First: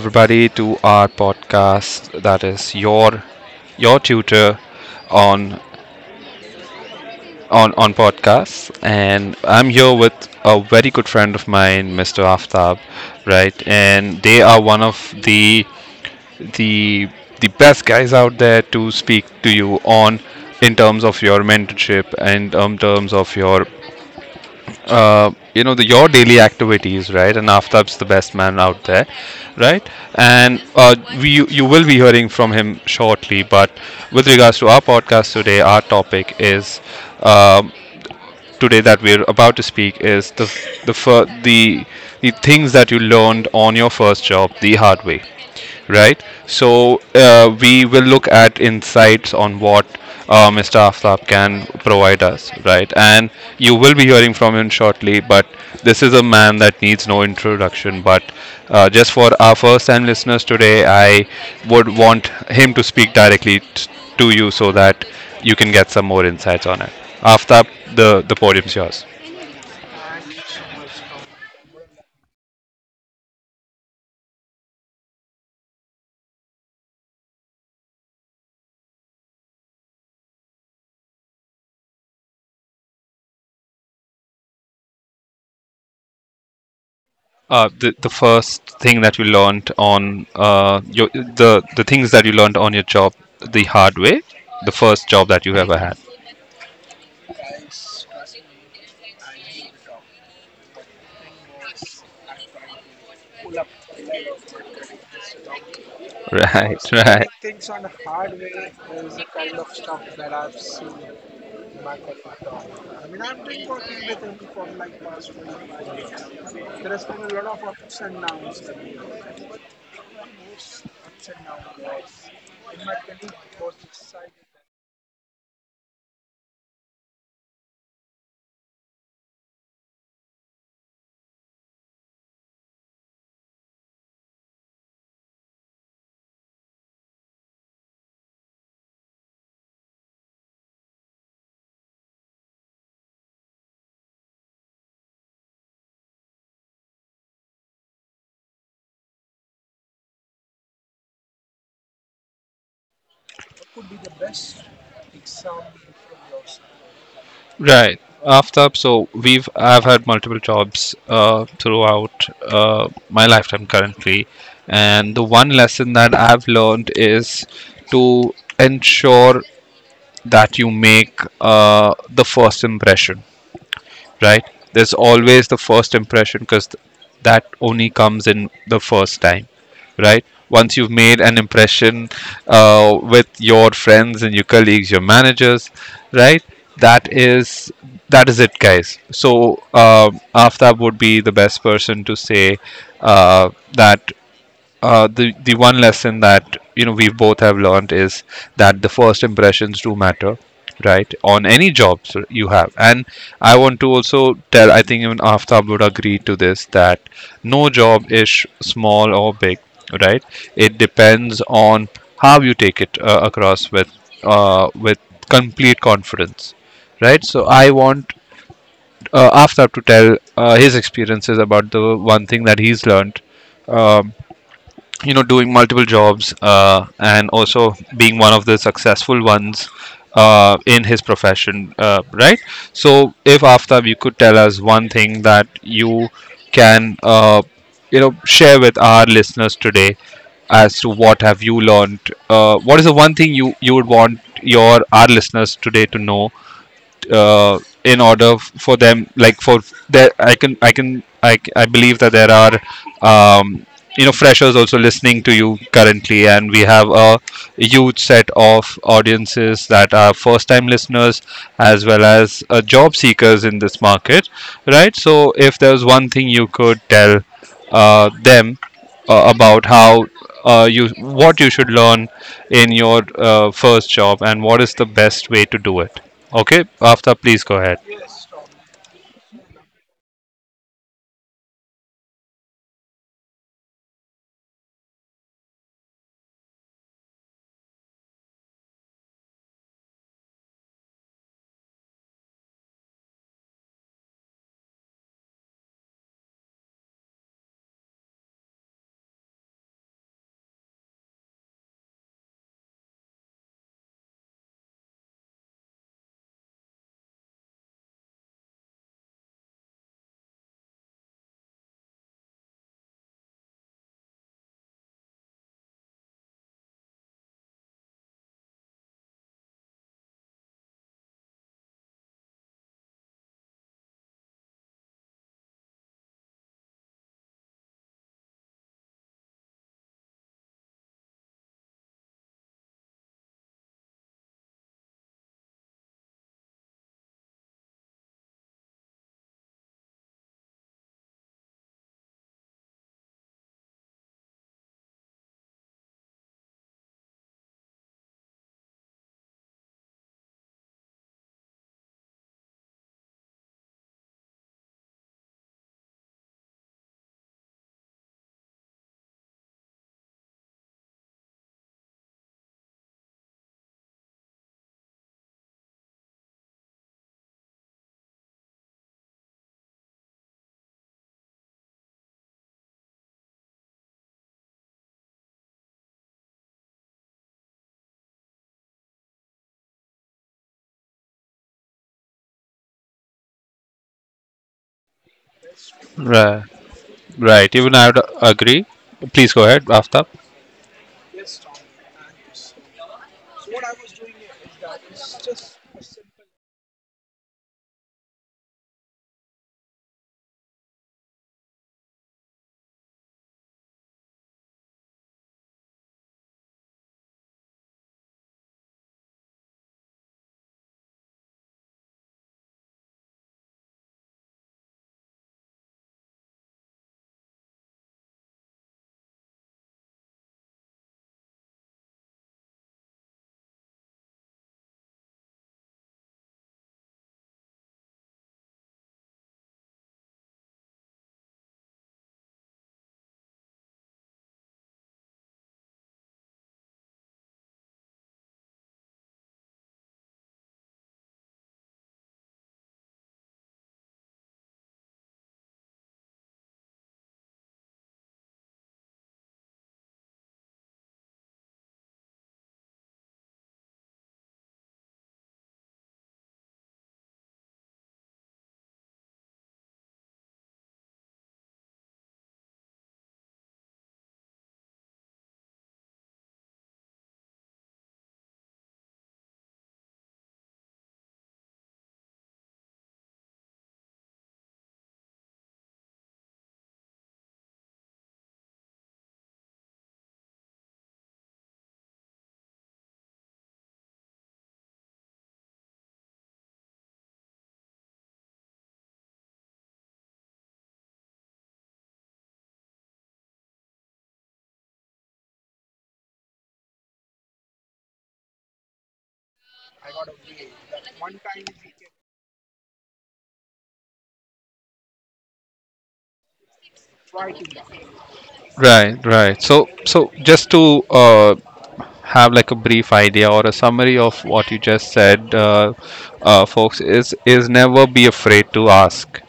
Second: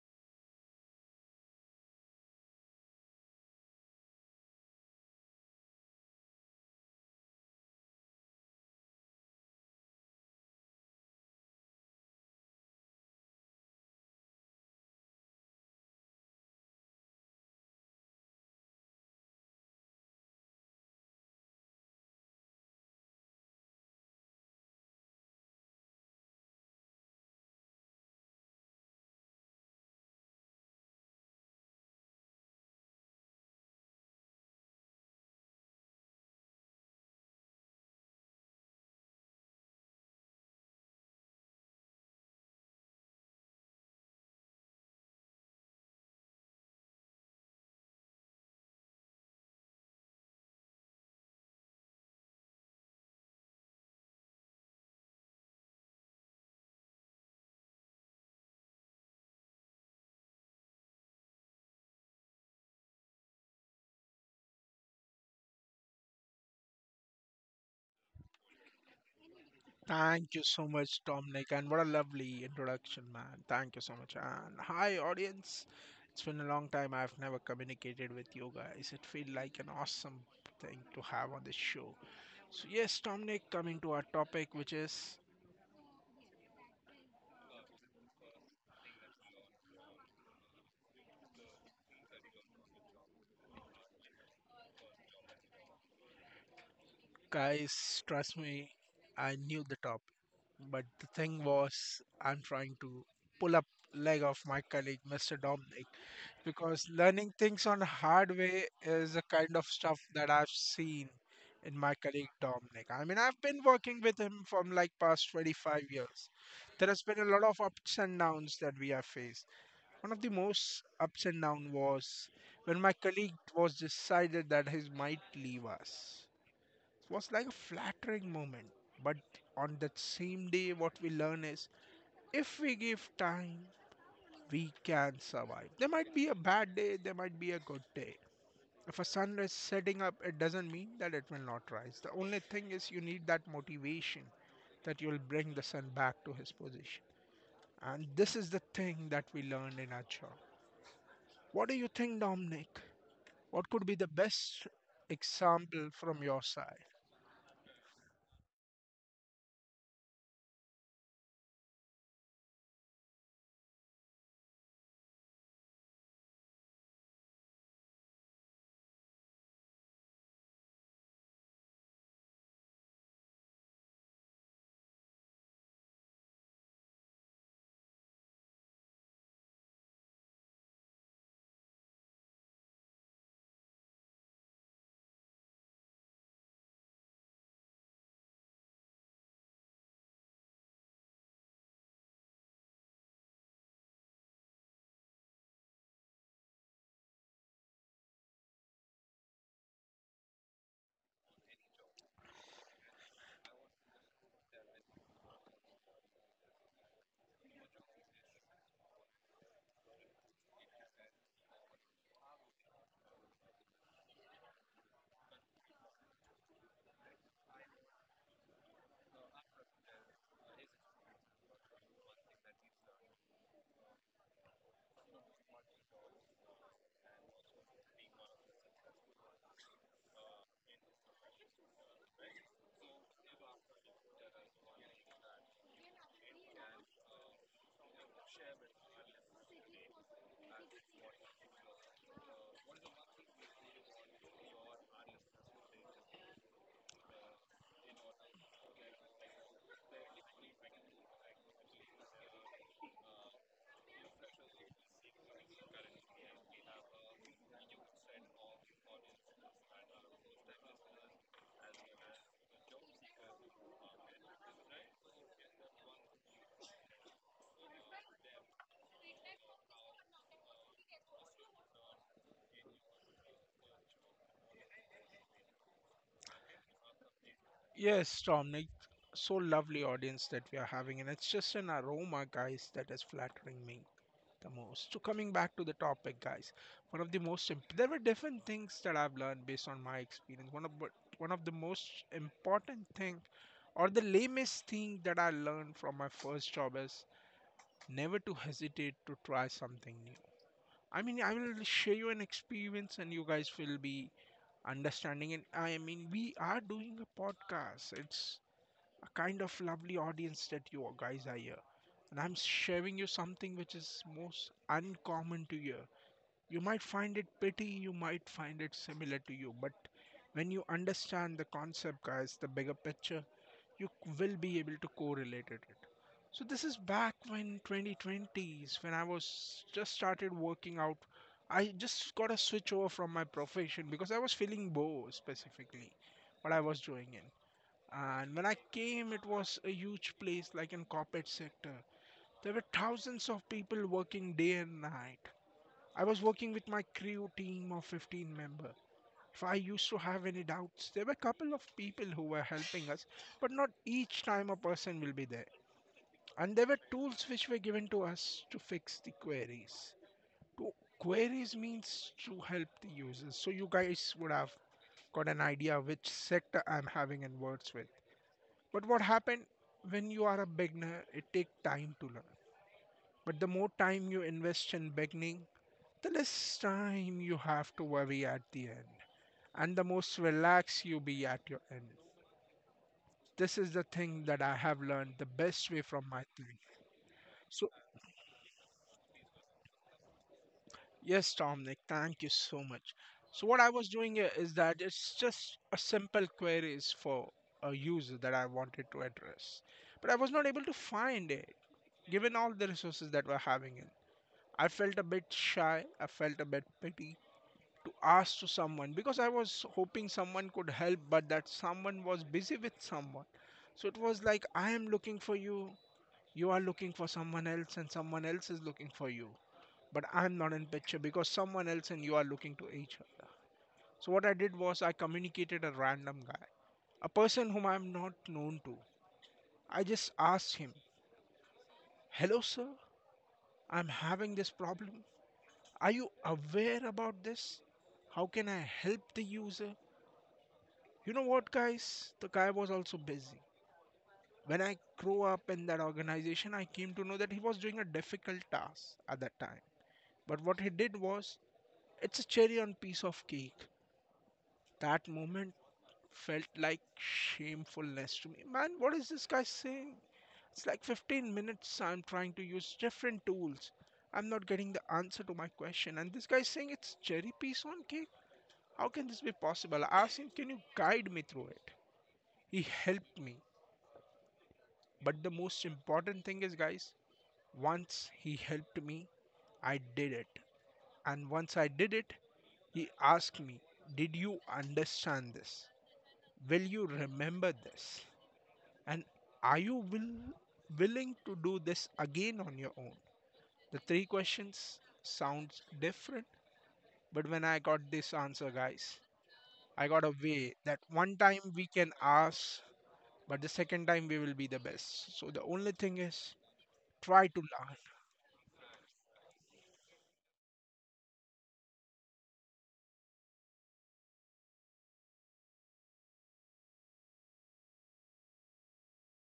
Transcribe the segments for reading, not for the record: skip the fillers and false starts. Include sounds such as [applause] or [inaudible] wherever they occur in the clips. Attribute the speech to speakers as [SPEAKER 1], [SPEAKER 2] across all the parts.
[SPEAKER 1] everybody to our podcast that is your tutor on on podcasts, and I'm here with a very good friend of mine, Mr. Aftab, right? And they are one of the the best guys out there to speak to you on, in terms of your mentorship and in terms of your your daily activities, right? And Aftab's the best man out there, right. And we you you will be hearing from him shortly, but with regards to our podcast today, our topic is um, today, that we're about to speak, is the fir- the things that you learned on your first job the hard way, right? So we will look at insights on what Mr. Aftab can provide us, right? And you will be hearing from him shortly, but this is a man that needs no introduction. But just for our first time listeners today, I would want him to speak directly to you so that you can get some more insights on it. Aftab, the podium's yours.
[SPEAKER 2] Thank you so much, Dominic, and what a lovely introduction, man. Thank you so much. And hi, audience. It's been a long time I've never communicated with you guys. It feels like an awesome thing to have on this show. So, yes, Dominic, coming to our topic, which is
[SPEAKER 1] The first thing that you learned on your, the things that you learned on your job the hard way, the first job that you ever had. [laughs]
[SPEAKER 2] guys, trust me, I knew the topic. But the thing was, I'm trying to pull up leg of my colleague, Mr. Dominic.
[SPEAKER 1] Right,
[SPEAKER 2] Because learning things on hard way is the kind of stuff that I've seen in my colleague Dominic. I've been working with him from like past 25 years. There has been a lot of ups and downs that we have faced. One of the most ups and down was when my colleague was decided that he might leave us. It was like a flattering moment, but on that same day, what we learn is if we give time, we can survive. There might be a bad day, there might be a good day. If a sun is setting up, it doesn't mean that it will not rise. The only thing is you need that motivation that you'll bring the sun back to his position. And this is the thing that we learned in our job. What do you think, Dominic? What could be the best example from your side?
[SPEAKER 1] right. After, so we've I've had multiple jobs throughout my lifetime currently, and the one lesson that I've learned is to ensure that you make the first impression, right? There's always the first impression, because th that only comes in the first time, right? Once you've made an impression uh, with your friends and your colleagues, your managers, right? That is that is it, guys. So um, Aftab would be the best person to say uh, that, the one lesson that we both have learned is that the first impressions do matter, right, on any jobs you have. And I want to also tell, I think even Aftab would agree to this, that no job is small or big, right. It depends on how you take it across with complete confidence, right. So I want Aftab to tell his experiences about the one thing that he's learned, um, doing multiple jobs and also being one of the successful ones in his profession, right. So if, Aftab, you could tell us one thing that you can share with our listeners today as to what have you learned, what is the one thing you would want your our listeners today to know, in order for them, like for, there I can I can I, c- I believe that there are, um, freshers also listening to you currently, and we have a huge set of audiences that are first time listeners as well as job seekers in this market, right. So if there's one thing you could tell them, about how you what you should learn in your first job, and what is the best way to do it. Okay, Aftab, please go ahead.
[SPEAKER 2] Yes, Dominic. So lovely audience that we are having, and it's just an aroma, guys, that is flattering me the most. So coming back to the topic, guys, one of the most imp- there were different things that I've learned based on my experience. One of the most important thing, or the lamest thing that I learned from my first job is never to hesitate to try something new. I will share you an experience, and you guys will be understanding. We are doing a podcast. It's a kind of lovely audience that you guys are here. And I'm sharing you something which is most uncommon to hear. You might find it petty, you might find it similar to you, but when you understand the concept, guys, the bigger picture, will be able to correlate it. So this is back when 2020s, when I was just started working out, I just got a switch over from my profession because I was feeling bored specifically, what I was doing in. And when I came, it was a huge place like in corporate sector. There were thousands of people working day and night. I was working with my crew team of 15 members. If I used to have any doubts, there were a couple of people who were helping us, but not each time a person will be there. And there were tools which were given to us to fix the queries. To queries means to help the users. So you guys would have got an idea which sector I'm having in words with. But what happened when you are a beginner, it takes time to learn. But the more time you invest in beginning, the less time you have to worry at the end and the most relaxed you be at your end. This is the thing that I have learned the best way from my
[SPEAKER 1] Right,
[SPEAKER 2] thing.
[SPEAKER 1] right. Even
[SPEAKER 2] So,
[SPEAKER 1] I would agree. Please go ahead, Aftab.
[SPEAKER 2] yes, Dominic, thank you so much. So, what I was doing here is that it's just a simple queries for a user that I wanted to address, but I was not able to find it given all the resources that we're having in. I felt a bit shy, I felt a bit pity, to ask to someone because I was hoping someone could help, but that someone was busy with someone. So it was like, I am looking for you, you are looking for someone else, and someone else is looking for you. But I'm not in picture because someone else and you are looking to each other. So what I did was I communicated a random guy, a person whom I'm not known to. I just asked him, "Hello sir, I'm having this problem. Are you aware about this? How can I help the user?" You know what, guys? The guy was also busy. When I grew up in that organization, I came to know that he was doing a difficult task at that time. But what he did was, it's a cherry on piece of cake. That moment felt like shamefulness to me. Man, what is this guy saying? It's like 15 minutes I'm trying to use different tools. I'm not getting the answer to my question. And this guy's saying it's cherry piece on cake? How can this be possible? I asked him, can you guide me through it? He helped me. But the most important thing is, guys, once he helped me, I did it. And once I did it, he asked me, "Did you understand this? Will you remember this? And are you willing to do this again on your own?" The three questions sounds different, but when I got this answer, guys, I got a way that one time we can ask, but the second time we will be the best. So the only thing is try to learn.
[SPEAKER 1] Right, right. So, just to have like a brief idea or a summary of what you just said, folks, is never be afraid to ask.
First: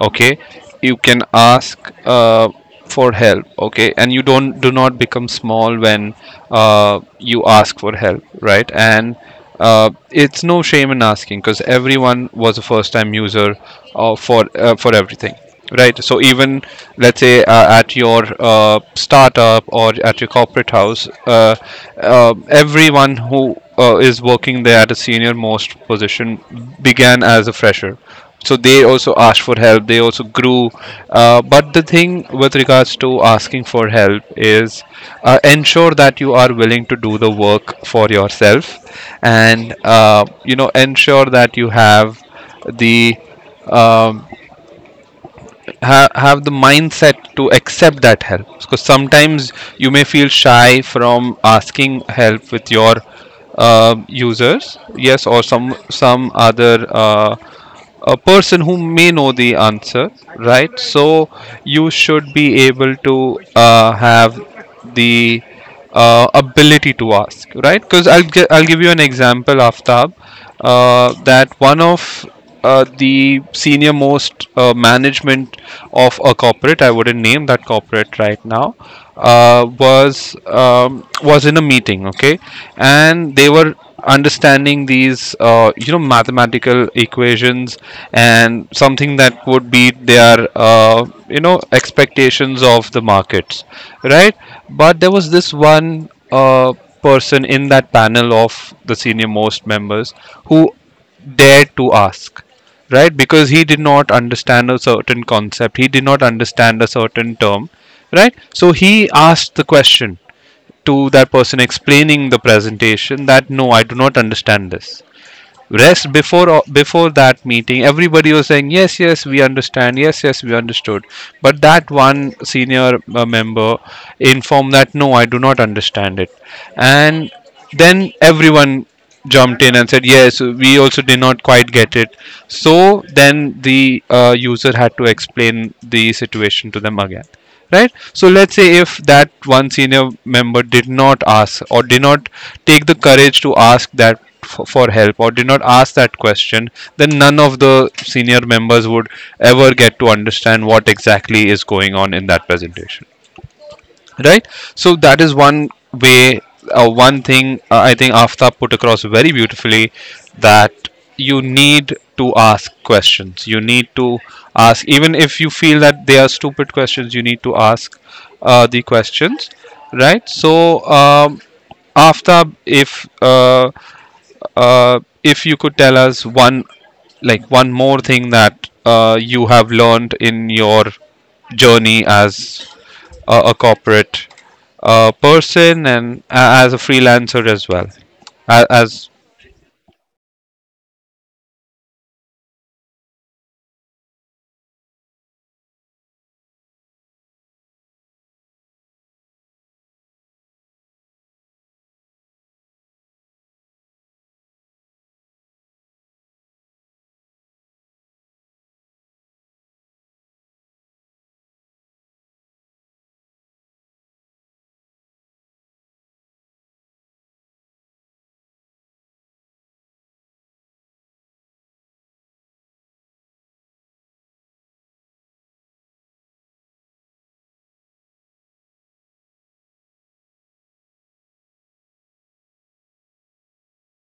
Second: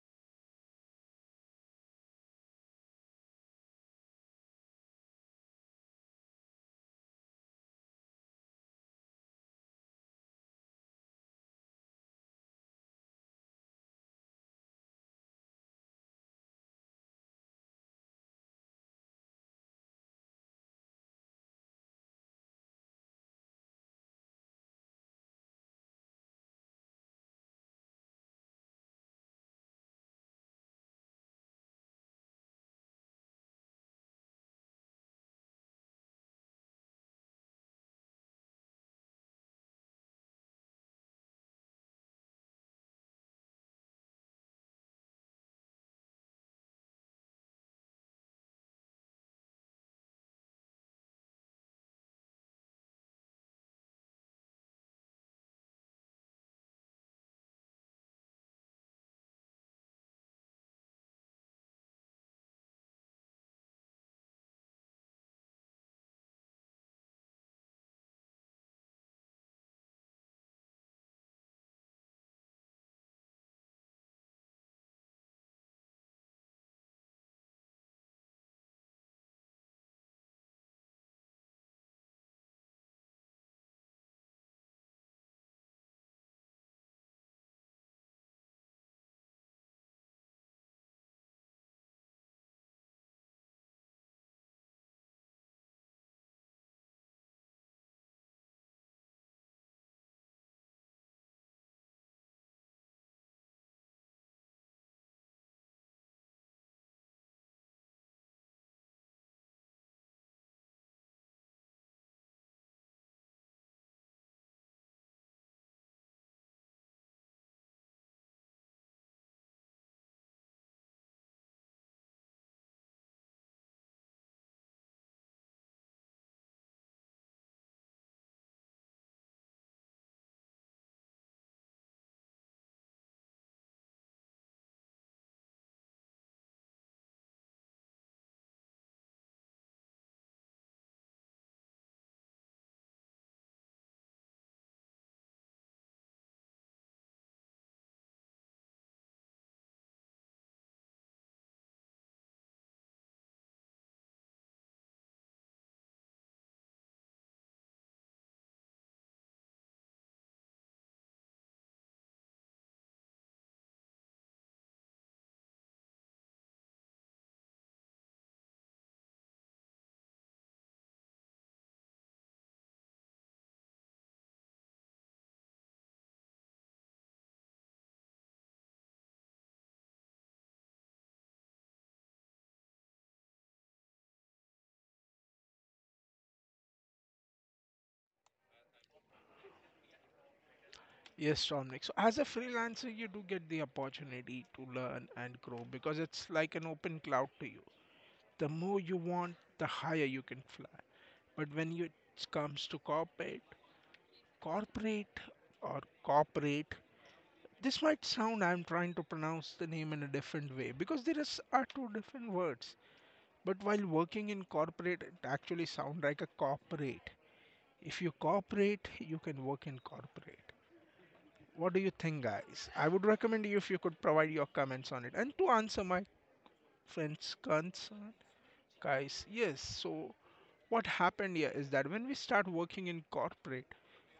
[SPEAKER 1] Okay, you can ask uh, for help. Okay, and you don't do not become small when you ask for help, right? And it's no shame in asking, because everyone was a first-time user for everything right. So, even let's say at your startup or at your corporate house, everyone who is working there at a senior most position began as a fresher. So they also asked for help. They also grew. But the thing with regards to asking for help is, ensure that you are willing to do the work for yourself, and ensure that you the have the mindset to accept that help, because sometimes you may feel shy from asking help with your users, yes, or some other, a person who may know the answer, right? So you should be able to have the ability to ask, right? Because I'll give you an example, Aftab, that one of the senior most management of a corporate, I wouldn't name that corporate right now, was in a meeting, okay, and they were understanding these mathematical equations and something that would beat their expectations of the markets, right. But there was this one person in that panel of the senior most members who dared to ask, right, because he did not understand a certain concept, he did not understand a certain term, right. So he asked the question to that person explaining the presentation that, no, I do not understand this. Rest, before that meeting, everybody was saying, yes, yes, we understand, yes, yes, we understood, but that one senior member informed that, no, I do not understand it. And then everyone jumped in and said, yes, we also did not quite get it. So then the user had to explain the situation to them again, right. So let's say if that one senior member did not ask, or did not take the courage to ask that for help, or did not ask that question, then none of the senior members would ever get to understand what exactly is going on in that presentation, right? So that is one way, one thing, I think Aftab put across very beautifully, that you need to ask questions. You need to ask, even if you feel that they are stupid questions, you need to ask the questions, right? So, Aftab, if, if you could tell us one, like one more thing, that you have learned in your journey as a corporate person, and as a freelancer as well as,
[SPEAKER 2] Yes, Dominic. So, as a freelancer, you do get the opportunity to learn and grow because it's like an open cloud to you. The more you want, the higher you can fly. But it comes to corporate, corporate or corporate, this might sound I'm trying to pronounce the name in a different way because are two different words. But while working in corporate, it actually sounds like a corporate. If you cooperate, you can work in corporate. What do you think, guys? I would recommend you if you could provide your comments on it. And to answer my friend's concern, guys, yes. So, what happened here is that when we start working in corporate,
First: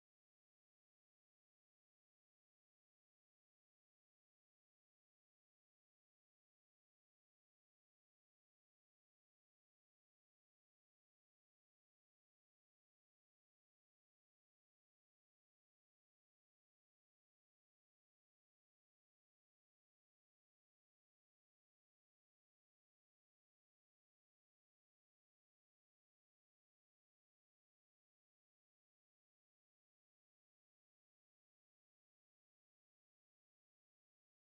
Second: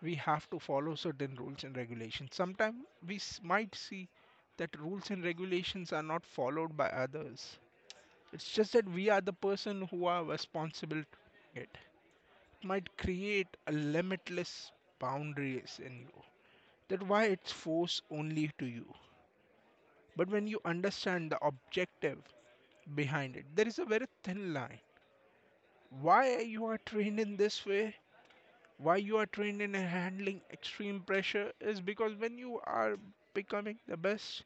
[SPEAKER 2] we have to follow certain rules and regulations. Sometimes might see that rules and regulations are not followed by others. It's just that we are the person who are responsible to it. It might create a limitless boundaries in you. That why it's forced only to you. But when you understand the objective behind it, there is a very thin line. Why you are trained in this way, why you are trained in handling extreme pressure is because when you are becoming the best,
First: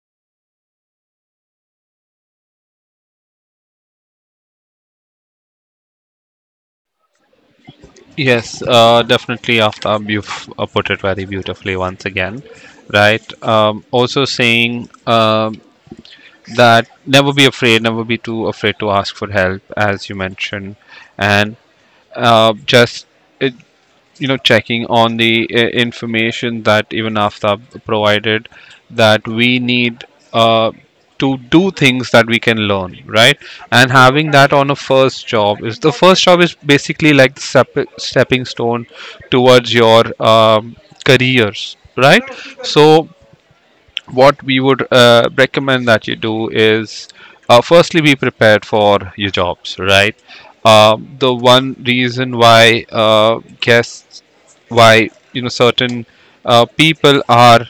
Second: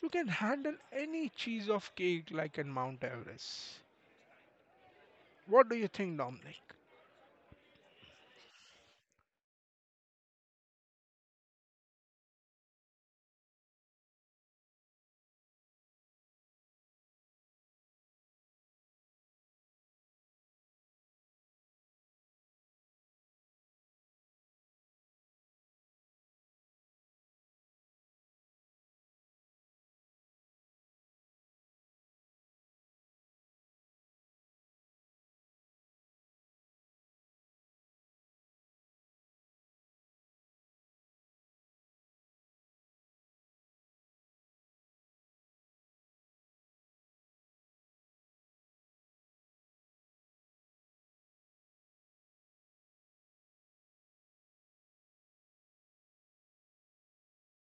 [SPEAKER 2] you can handle any cheese of cake like in Mount Everest. What do you think, Dominic?
[SPEAKER 1] yes. Definitely, Aftab, you've put it very beautifully once again, right. Also saying, that never be afraid, never be too afraid to ask for help, as you mentioned, and just, it, you know checking on the information that even Aftab provided, that we need uh, to do things that we can learn, right. And having that on a first job, is, the first job is basically like the stepping stone towards your careers, right. So what we would recommend that you do is, firstly, be prepared for your jobs, right. The one reason why, guests, why certain people are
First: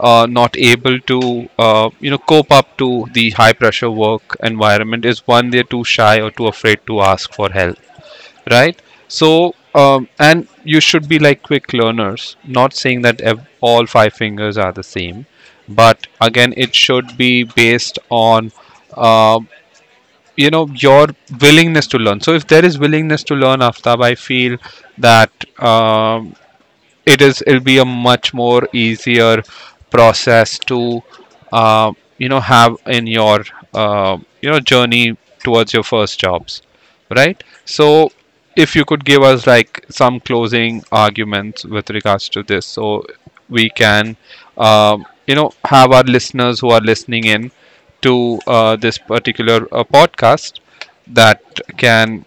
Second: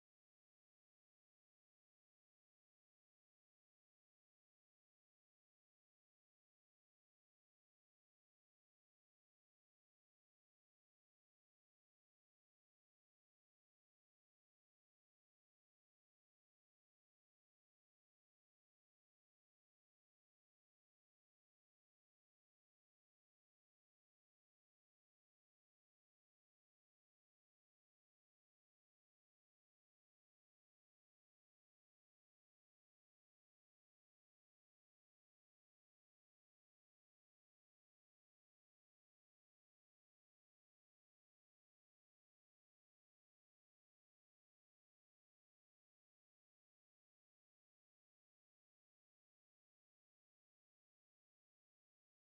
[SPEAKER 1] not able to cope up to the high pressure work environment, is, one, they're too shy or too afraid to ask for help, right. So, and you should be like quick learners, not saying that all five fingers are the same, but again, it should be based on uh, your willingness to learn. So if there is willingness to learn, Aftab, I feel that, um, it'll be a much more easier process to uh, have in your journey towards your first jobs, right. So if you could give us like some closing arguments with regards to this, so we can, have our listeners who are listening in to this particular podcast, that can,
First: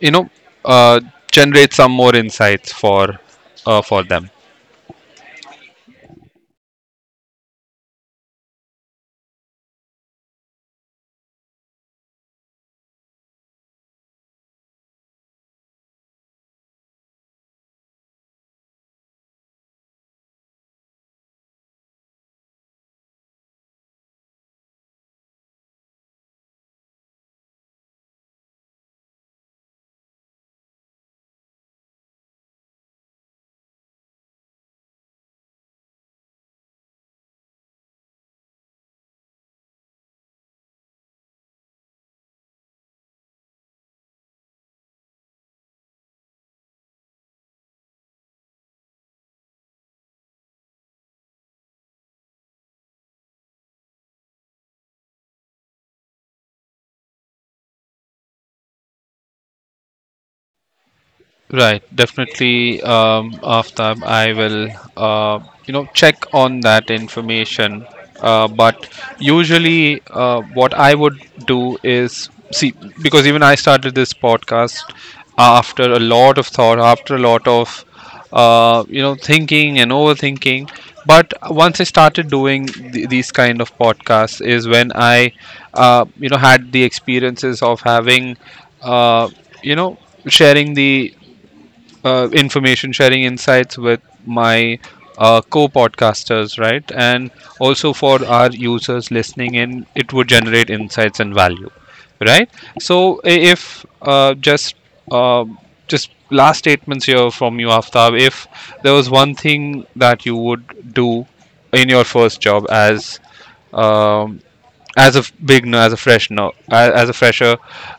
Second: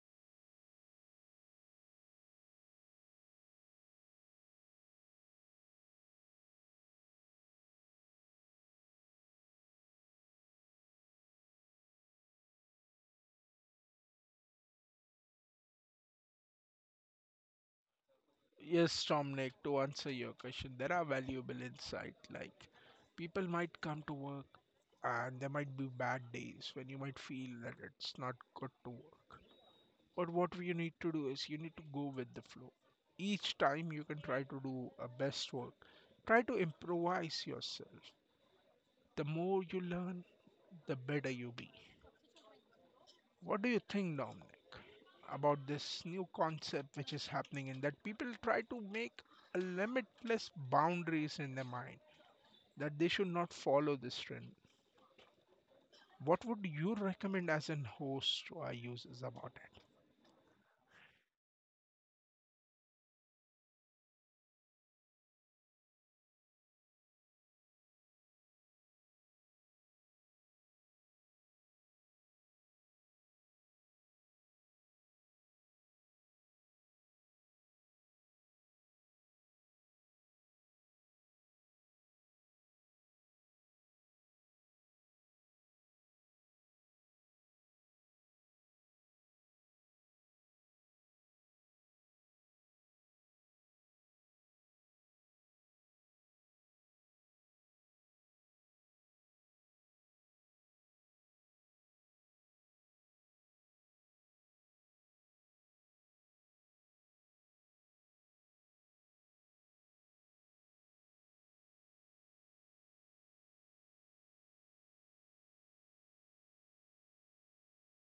[SPEAKER 1] you know uh, generate some more insights for them
[SPEAKER 2] Yes, Dominic, to answer your question, there are valuable insights like people might come to work and there might be bad days when you might feel that it's not good to work. But what you need to do is you need to go with the flow. Each time you can try to do a best work, try to improvise yourself. The more you learn, the better you be. What do you think, Dominic, about this new concept which is happening and that people try to make a limitless boundaries in their mind that they should not follow this trend? What would you recommend as an host to our users about it?
[SPEAKER 1] Right, definitely. After, I will, uh, check on that information. But usually, what I would do is see, because even I started this podcast after a lot of thought, after a lot of, thinking and overthinking. But once I started doing these kind of podcasts, is when I, had the experiences of having, uh, you know, sharing the information, sharing insights with my co-podcasters, right? And also for our users listening in, it would generate insights and value, right? So, I- if just uh, just last statements here from you, Aftab, if there was one thing that you would do in your first job as, um, as a beginner, as a fresher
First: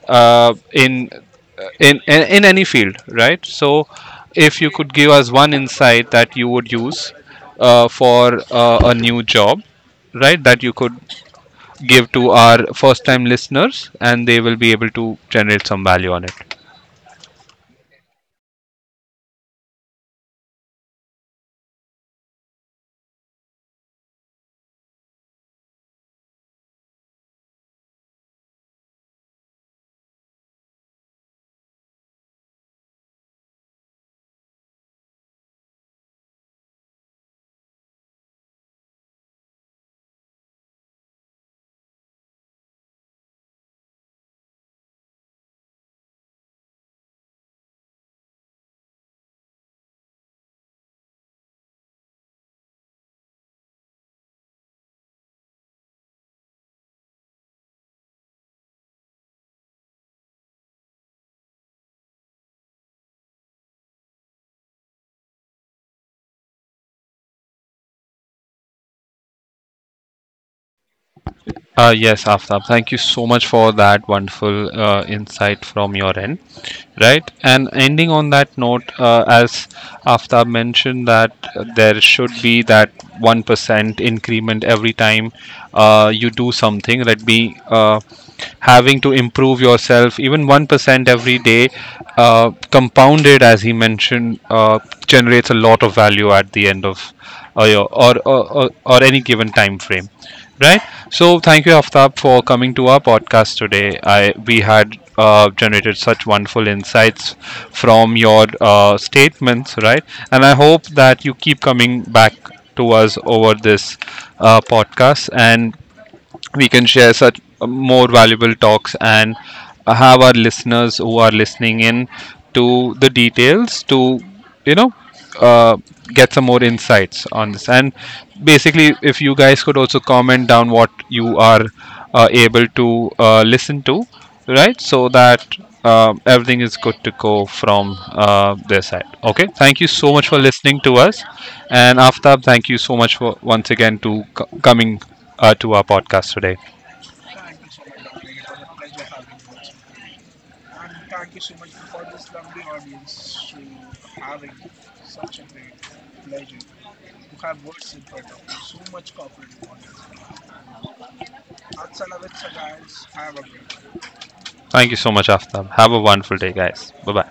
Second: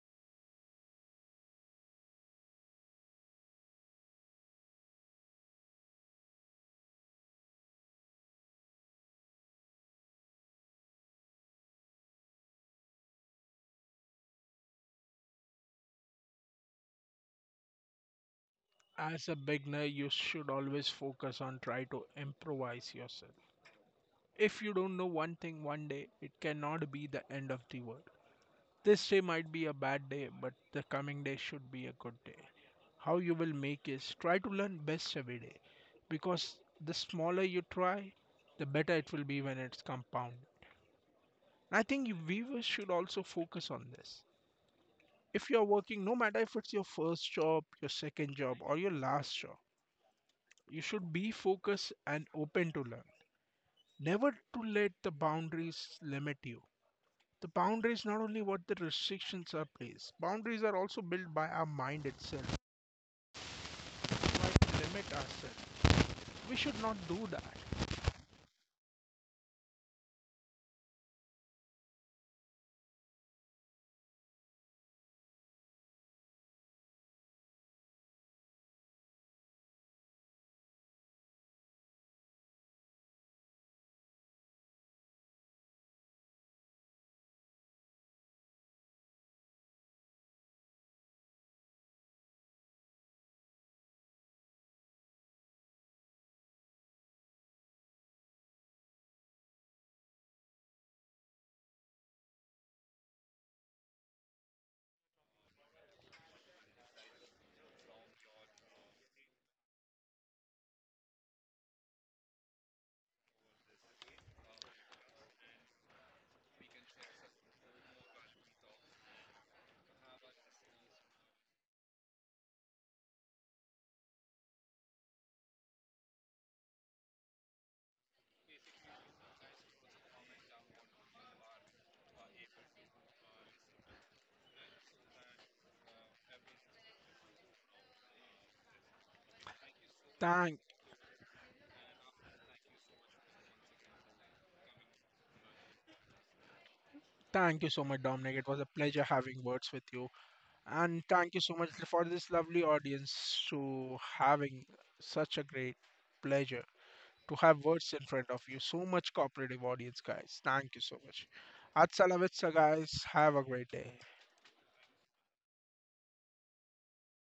[SPEAKER 1] uh, in, in any field, right? So, if you could give us one insight that you would use for a new job, right, that you could give to our first-time listeners, and they will be able to generate some value on it.
[SPEAKER 2] As a beginner, you should always focus on try to improvise yourself. If you don't know one thing one day, it cannot be the end of the world. This day might be a bad day, but the coming day should be a good day. How you will make is try to learn best every day because the smaller you try, the better it will be when it's compound. I think you viewers should also focus on this. If you're working, no matter if it's your first job, your second job, or your last job, you should be focused and open to learn. Never to let the boundaries limit you. The boundaries not only what the restrictions are placed, boundaries are also built by our mind itself. Try to limit ourselves. We should not do that.
[SPEAKER 1] Yes, Aftab, thank you so much for that wonderful insight from your end. Right, and ending on that note, as Aftab mentioned, that there should be that 1% increment every time you do something, that be having to improve yourself, even 1% every day, compounded, as he mentioned, generates a lot of value at the end of your, or any given time frame, right. So thank you, Aftab, for coming to our podcast today. I we had generated such wonderful insights from your statements, right? And I hope that you keep coming back to us over this podcast, and we can share such more valuable talks, and have our listeners who are listening in to the details to, you know uh, get some more insights on this. And basically, if you guys could also comment down what you are able to listen to, right, so that everything is good to go from their side. Okay, thank you so much for
[SPEAKER 2] Thank
[SPEAKER 1] listening to us, and Aftab, thank you so much for once again to coming to our podcast today.
[SPEAKER 2] thank you so much, Dominic. It was a pleasure having words with you. And thank you so much for this lovely audience to having such a great pleasure to have words in front of you. So much cooperative audience, guys. Thank you so much. Hasta la guys. Have a great day.
[SPEAKER 1] Thank you so much, Aftab. Have a wonderful day, guys. Bye bye.